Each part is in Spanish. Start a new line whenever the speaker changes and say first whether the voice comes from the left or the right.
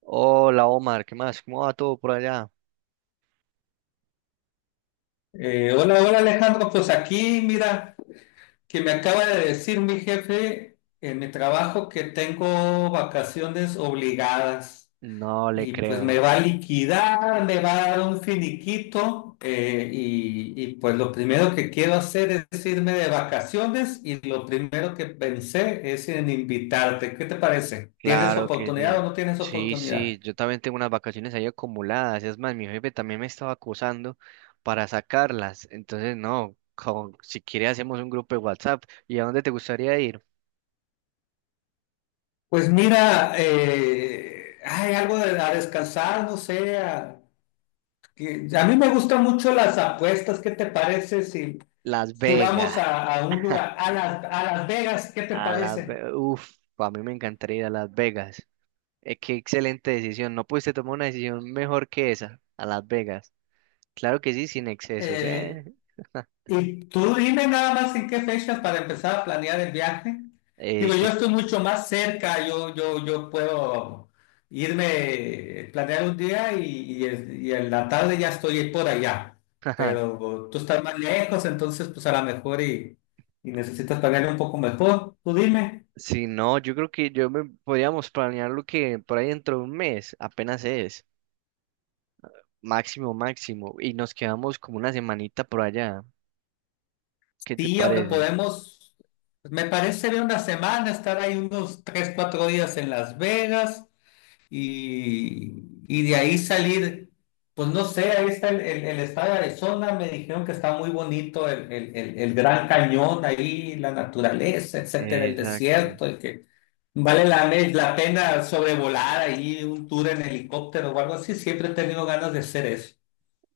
right: Hola Omar, ¿qué más? ¿Cómo va todo por allá?
left: Hola, hola Alejandro, pues aquí mira que me acaba de decir mi jefe en mi trabajo que tengo vacaciones obligadas
right: No le
left: y pues me
right: creo.
left: va a liquidar, me va a dar un finiquito y pues lo primero que quiero hacer es irme de vacaciones y lo primero que pensé es en invitarte. ¿Qué te parece? ¿Tienes
right: Claro que
left: oportunidad o
right: sí.
left: no tienes
right: Sí, sí,
left: oportunidad?
right: yo también tengo unas vacaciones ahí acumuladas. Es más, mi jefe también me estaba acusando para sacarlas. Entonces, no, si quiere hacemos un grupo de WhatsApp. ¿Y a dónde te gustaría ir?
left: Pues mira, hay algo de a descansar, no sé. A mí me gustan mucho las apuestas. ¿Qué te parece si,
right: Las
left: si
right: Vegas.
left: vamos a un lugar, a Las Vegas? ¿Qué te parece?
right: Uf, a mí me encantaría ir a Las Vegas. Qué excelente decisión. No pudiste tomar una decisión mejor que esa. A Las Vegas. Claro que sí, sin excesos,
left: Eh,
right: ¿eh?
left: y tú dime nada más en qué fechas para empezar a planear el viaje.
right: Eh,
left: Digo, yo
right: que...
left: estoy mucho más cerca, yo puedo irme, planear un día y en la tarde ya estoy por allá. Pero tú estás más lejos, entonces pues a lo mejor y necesitas planear un poco mejor. Tú dime.
right: Si no, yo creo que yo me podríamos planear lo que por ahí dentro de un mes apenas es, máximo, máximo, y nos quedamos como una semanita por allá. ¿Qué te
left: Sí, hombre,
right: parece?
left: podemos, me parece bien una semana, estar ahí unos 3, 4 días en Las Vegas y de ahí salir, pues no sé, ahí está el estado de Arizona, me dijeron que está muy bonito el Gran Cañón ahí, la naturaleza, etcétera, el
right: Exacto.
left: desierto, y que vale la pena sobrevolar ahí un tour en helicóptero o algo así, siempre he tenido ganas de hacer eso.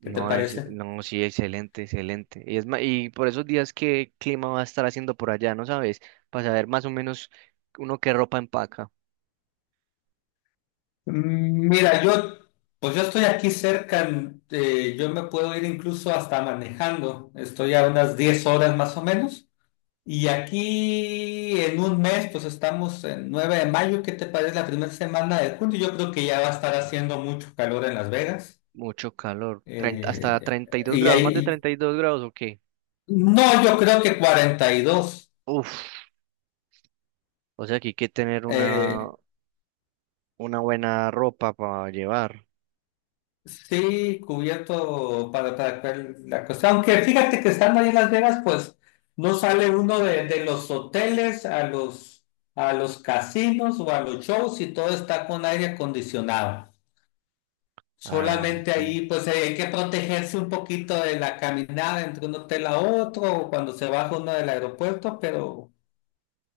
left: ¿Qué te parece?
right: no, sí, excelente, excelente. Y por esos días, ¿qué clima va a estar haciendo por allá? ¿No sabes? Para saber más o menos uno qué ropa empaca.
left: Mira, pues yo estoy aquí cerca, yo me puedo ir incluso hasta manejando, estoy a unas 10 horas más o menos, y aquí en un mes, pues estamos en 9 de mayo, ¿qué te parece la primera semana de junio? Yo creo que ya va a estar haciendo mucho calor en Las Vegas,
right: Mucho calor. 30 hasta
left: eh,
right: 32
left: y
right: grados, más de
left: ahí,
right: 32 grados, ¿o qué?
left: no, yo creo que 42.
right: Uf, o sea que hay que tener una,
left: eh,
right: una buena ropa para llevar.
left: Sí, cubierto para, la cuestión. Aunque fíjate que estando ahí en Las Vegas, pues no sale uno de los hoteles a los casinos o a los shows y todo está con aire acondicionado.
right: Ah,
left: Solamente
right: sí.
left: ahí, pues hay que protegerse un poquito de la caminada entre un hotel a otro o cuando se baja uno del aeropuerto, pero,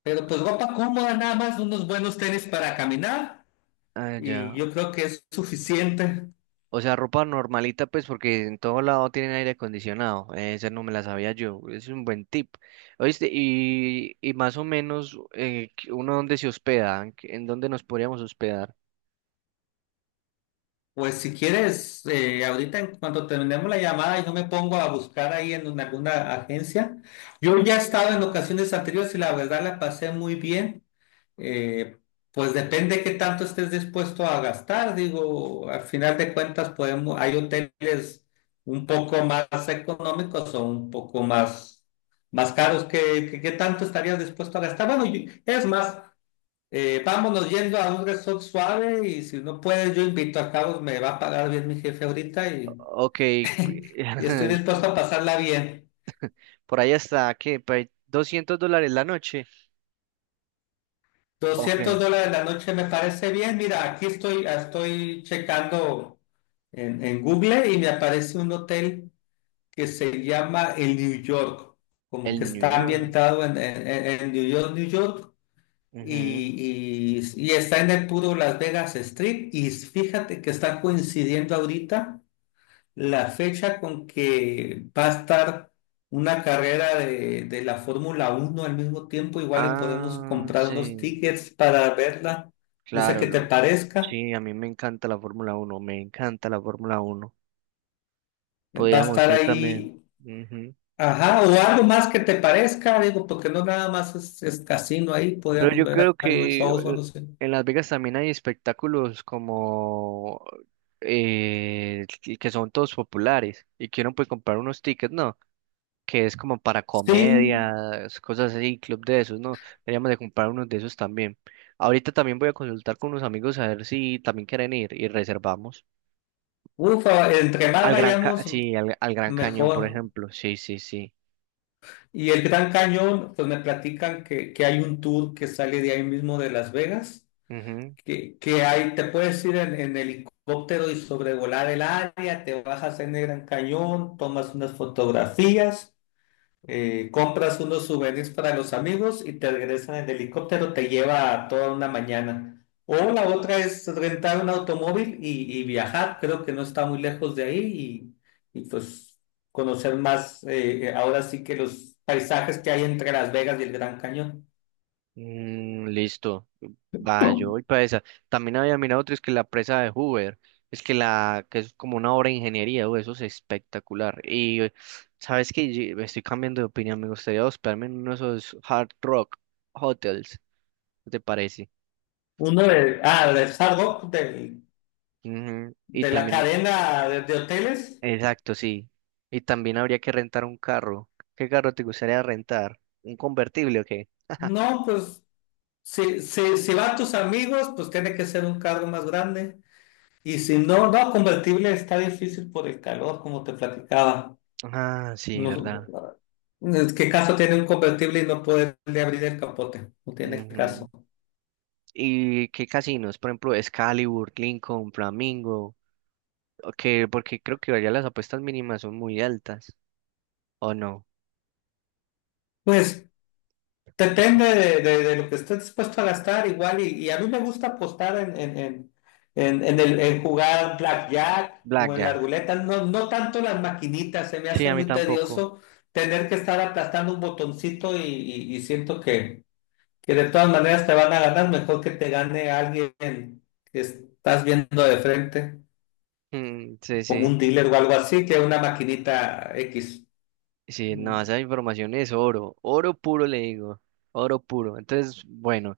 left: pero pues ropa cómoda, nada más, unos buenos tenis para caminar
right: Ah,
left: y
right: ya.
left: yo creo que es suficiente.
right: O sea, ropa normalita, pues, porque en todo lado tienen aire acondicionado. Esa no me la sabía yo. Es un buen tip. ¿Oíste? Y más o menos, que ¿uno dónde se hospeda? ¿En dónde nos podríamos hospedar?
left: Pues si quieres, ahorita en cuanto terminemos la llamada, yo me pongo a buscar ahí en alguna agencia. Yo ya he estado en ocasiones anteriores y la verdad la pasé muy bien. Eh, pues depende qué tanto estés dispuesto a gastar. Digo, al final de cuentas podemos, hay hoteles un poco más económicos o un poco más, más caros. ¿Qué tanto estarías dispuesto a gastar? Bueno, es más. Vámonos yendo a un resort suave y si no puedes, yo invito a Carlos, me va a pagar bien mi jefe ahorita
right: Ok.
left: y estoy dispuesto a pasarla bien.
right: Por ahí está, ¿qué? Por ahí $200 la noche.
left: doscientos
right: Ok.
left: dólares la noche me parece bien. Mira, aquí estoy, estoy checando en Google y me aparece un hotel que se llama el New York, como que
right: El New
left: está
right: York.
left: ambientado en New York, New York.
right: Ujú.
left: Y está en el puro Las Vegas Strip y fíjate que está coincidiendo ahorita la fecha con que va a estar una carrera de la Fórmula 1 al mismo tiempo, igual y podemos
right: Ah,
left: comprar unos
right: sí.
left: tickets para verla, no sé
right: Claro,
left: qué te
right: no.
left: parezca,
right: Sí, a mí me encanta la Fórmula 1. Me encanta la Fórmula uno.
left: va a
right: Podríamos
left: estar
right: ir también.
left: ahí,
right: Ujú.
left: ajá, o algo más que te parezca, digo, porque no nada más es casino ahí,
right: Pero
left: podríamos
right: yo
left: ver
right: creo
left: algunos
right: que
left: shows o algo así.
right: en Las Vegas también hay espectáculos como que son todos populares y que uno puede comprar unos tickets, ¿no? Que es como para
left: Sí,
right: comedias, cosas así, club de esos, ¿no? Deberíamos de comprar unos de esos también. Ahorita también voy a consultar con unos amigos a ver si también quieren ir y reservamos.
left: ufa, entre más
right: Al Gran Ca-
left: vayamos,
right: sí, al Gran Cañón, por
left: mejor.
right: ejemplo. Sí, sí, sí.
left: Y el Gran Cañón, pues me platican que hay un tour que sale de ahí mismo de Las Vegas
right: Ujú.
left: que hay, te puedes ir en helicóptero y sobrevolar el área, te bajas en el Gran Cañón, tomas unas fotografías, compras unos souvenirs para los amigos y te regresan en helicóptero, te lleva toda una mañana. O la otra es rentar un automóvil y viajar, creo que no está muy lejos de ahí y pues conocer más, ahora sí que los paisajes que hay entre Las Vegas y el Gran Cañón.
right: Mm, listo. Va, yo voy para esa. También había mirado otro, es que la presa de Hoover. Es que la, que es como una obra de ingeniería, uy, eso es espectacular. Y sabes que estoy cambiando de opinión, me gustaría hospedarme en uno de esos hard rock hotels. ¿Qué te parece?
left: Uno de, de Hard Rock, del
right: Ujú. Y
left: de la
right: también,
left: cadena de hoteles.
right: exacto, sí. Y también habría que rentar un carro. ¿Qué carro te gustaría rentar? ¿Un convertible o qué?
left: No, pues si van tus amigos, pues tiene que ser un carro más grande. Y si no, no, convertible está difícil por el calor, como te platicaba.
right: Ah, sí,
left: No,
right: verdad.
left: ¿qué caso tiene un convertible y no poderle abrir el capote? No tiene
right: Ujú.
left: caso.
right: ¿Y qué casinos? Por ejemplo, Excalibur, Lincoln, Flamingo. Porque creo que allá las apuestas mínimas son muy altas. ¿O no?
left: Pues depende de lo que estés dispuesto a gastar, igual, y a mí me gusta apostar en jugar blackjack o en la
right: Blackjack.
left: ruleta, no, no tanto las maquinitas, se me
right: Sí,
left: hace
right: a mí
left: muy
right: tampoco.
left: tedioso tener que estar aplastando un botoncito y siento que de todas maneras te van a ganar, mejor que te gane alguien que estás viendo de frente,
right: Mm, sí,
left: como
right: sí.
left: un dealer o algo así, que una maquinita X.
right: Sí, no, esa información es oro. Oro puro, le digo. Oro puro. Entonces, bueno,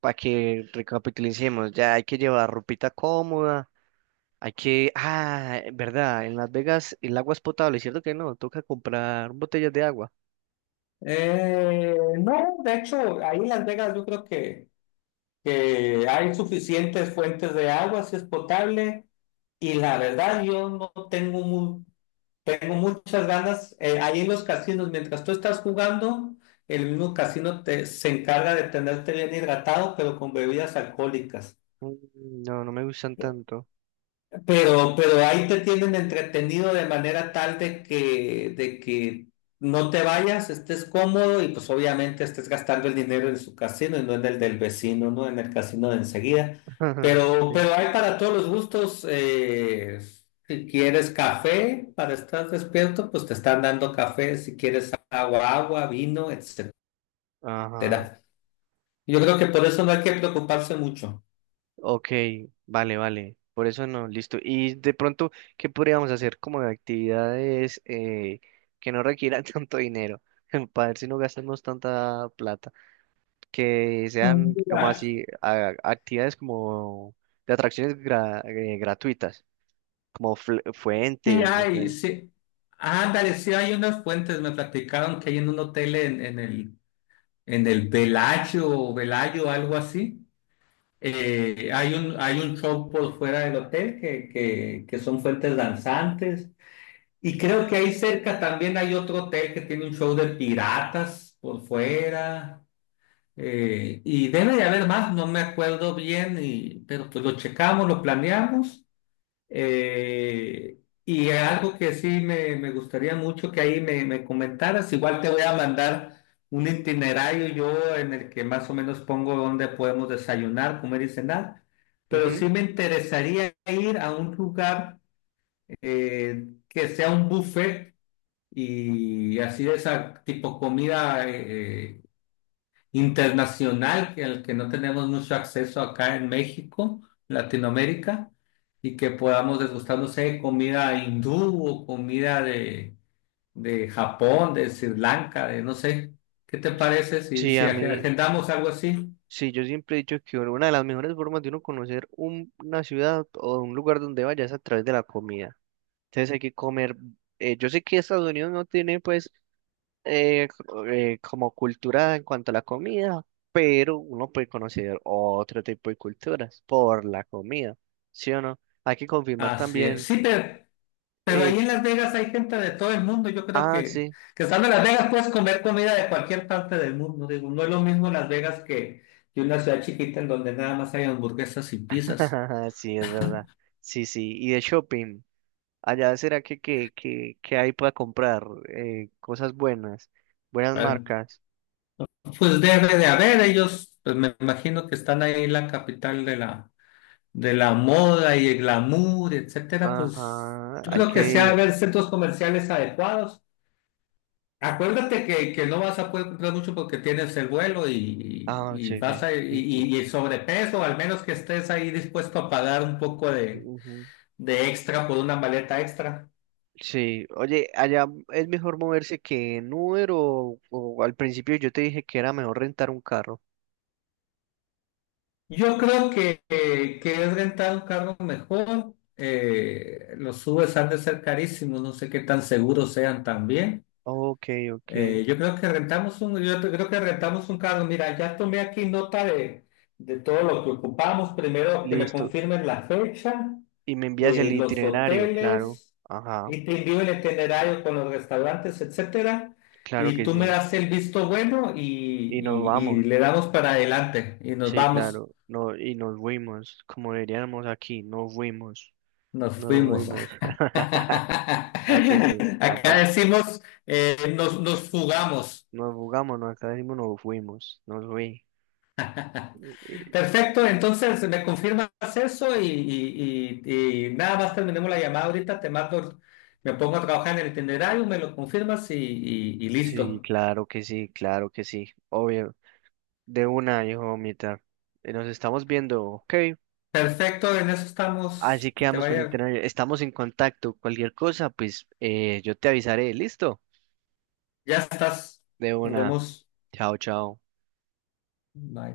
right: para que recapitulicemos, ya hay que llevar ropita cómoda. Hay que. Ah, verdad, en Las Vegas el agua es potable, ¿cierto que no? Toca comprar botellas de agua.
left: No, de hecho, ahí en Las Vegas yo creo que hay suficientes fuentes de agua, si es potable, y la verdad yo no tengo tengo muchas ganas, ahí en los casinos, mientras tú estás jugando, el mismo casino se encarga de tenerte bien hidratado, pero con bebidas alcohólicas.
right: Mm, no, no me gustan tanto.
left: Pero ahí te tienen entretenido de manera tal de que no te vayas, estés cómodo y pues obviamente estés gastando el dinero en su casino y no en el del vecino, ¿no? En el casino de enseguida. Pero,
right: Sí.
left: pero hay para todos los gustos. Si quieres café para estar despierto, pues te están dando café. Si quieres agua, agua, vino, etcétera.
right: Ajá,
left: Yo creo que por eso no hay que preocuparse mucho.
right: ok, vale, vale, por eso no, listo. Y de pronto, ¿qué podríamos hacer como de actividades que no requieran tanto dinero? Para ver si no gastamos tanta plata, que sean como
left: Mm.
right: así, actividades como de atracciones gratuitas, como
left: Sí
right: fuentes, no
left: hay,
right: sé.
left: sí. Ándale, sí hay unas fuentes, me platicaron que hay en un hotel en el Velayo o Velayo, algo así. Hay un show por fuera del hotel que son fuentes danzantes. Y creo que ahí cerca también hay otro hotel que tiene un show de piratas por fuera. Y debe de haber más, no me acuerdo bien, pero pues lo checamos, lo planeamos. Eh, y algo que sí me gustaría mucho que ahí me comentaras, igual te voy a mandar un itinerario yo en el que más o menos pongo dónde podemos desayunar, comer y cenar, pero
right: Ujú.
left: sí me interesaría ir a un lugar que sea un buffet y así de esa tipo comida. Internacional que al que no tenemos mucho acceso acá en México, Latinoamérica, y que podamos degustar, no sé, comida hindú o comida de Japón, de Sri Lanka, de no sé. ¿Qué te parece si,
right: Sí,
left: si
right: a mí,
left: agendamos algo así?
right: sí, yo siempre he dicho que una de las mejores formas de uno conocer una ciudad o un lugar donde vayas es a través de la comida. Entonces hay que comer. Yo sé que Estados Unidos no tiene, pues, como cultura en cuanto a la comida, pero uno puede conocer otro tipo de culturas por la comida, ¿sí o no? Hay que confirmar
left: Así es.
right: también.
left: Sí, pero
right: eh,
left: ahí en Las Vegas hay gente de todo el mundo. Yo creo
right: ah,
left: que,
right: sí,
left: que estando en Las Vegas puedes comer comida de cualquier parte del mundo. Digo, no es lo mismo Las Vegas que una ciudad chiquita en donde nada más hay hamburguesas y pizzas.
right: sí, es verdad. Sí, sí. Y de shopping. Allá será que hay para comprar cosas buenas, buenas
left: ¿Vale?
right: marcas.
left: Pues debe de haber, ellos, pues me imagino que están ahí en la capital de la moda y el glamour, etcétera, pues
right: Ajá,
left: yo
right: hay
left: creo
right: que
left: que sí ha de
right: ir.
left: haber centros comerciales adecuados. Acuérdate que no vas a poder comprar mucho porque tienes el vuelo
right: Ah,
left: y,
right: sí,
left: vas
right: sí,
left: a,
right: sí. Sí.
left: y el sobrepeso, al menos que estés ahí dispuesto a pagar un poco de extra por una maleta extra.
right: Sí, oye, allá es mejor moverse que en Uber o al principio yo te dije que era mejor rentar un carro.
left: Yo creo que es rentar un carro mejor. Los Ubers han de ser carísimos, no sé qué tan seguros sean también.
right: Ok, ok,
left: Yo creo que rentamos un, creo que rentamos un carro. Mira, ya tomé aquí nota de todo lo que ocupamos. Primero, que me
right: listo.
left: confirmen la fecha,
right: Y me envías el
left: los
right: itinerario, claro.
left: hoteles,
right: Ajá,
left: y te envío el itinerario con los restaurantes, etcétera.
right: claro
left: Y
right: que
left: tú me
right: sí.
left: das el visto bueno y,
right: Y nos
left: y y
right: vamos,
left: le damos para adelante y nos
right: sí,
left: vamos.
right: claro. No, y nos fuimos, como diríamos aquí, nos fuimos,
left: Nos
right: nos
left: fuimos.
right: fuimos. Ah, que sí,
left: Acá decimos, nos jugamos.
right: nos jugamos, nos acá decimos, nos fuimos, nos fui. Eh,
left: Perfecto, entonces me confirmas eso y nada más terminemos la llamada ahorita, te mando, me pongo a trabajar en el itinerario, me lo confirmas y
right: Sí,
left: listo.
right: claro que sí, claro que sí, obvio. De una, hijo, mamita. Nos estamos viendo, ok.
left: Perfecto, en eso
right: Así
left: estamos, que te
right: quedamos con
left: vaya,
right: internet. Estamos en contacto. Cualquier cosa, pues yo te avisaré. Listo.
left: ya estás,
right: De
left: nos
right: una.
left: vemos.
right: Chao, chao.
left: Bye.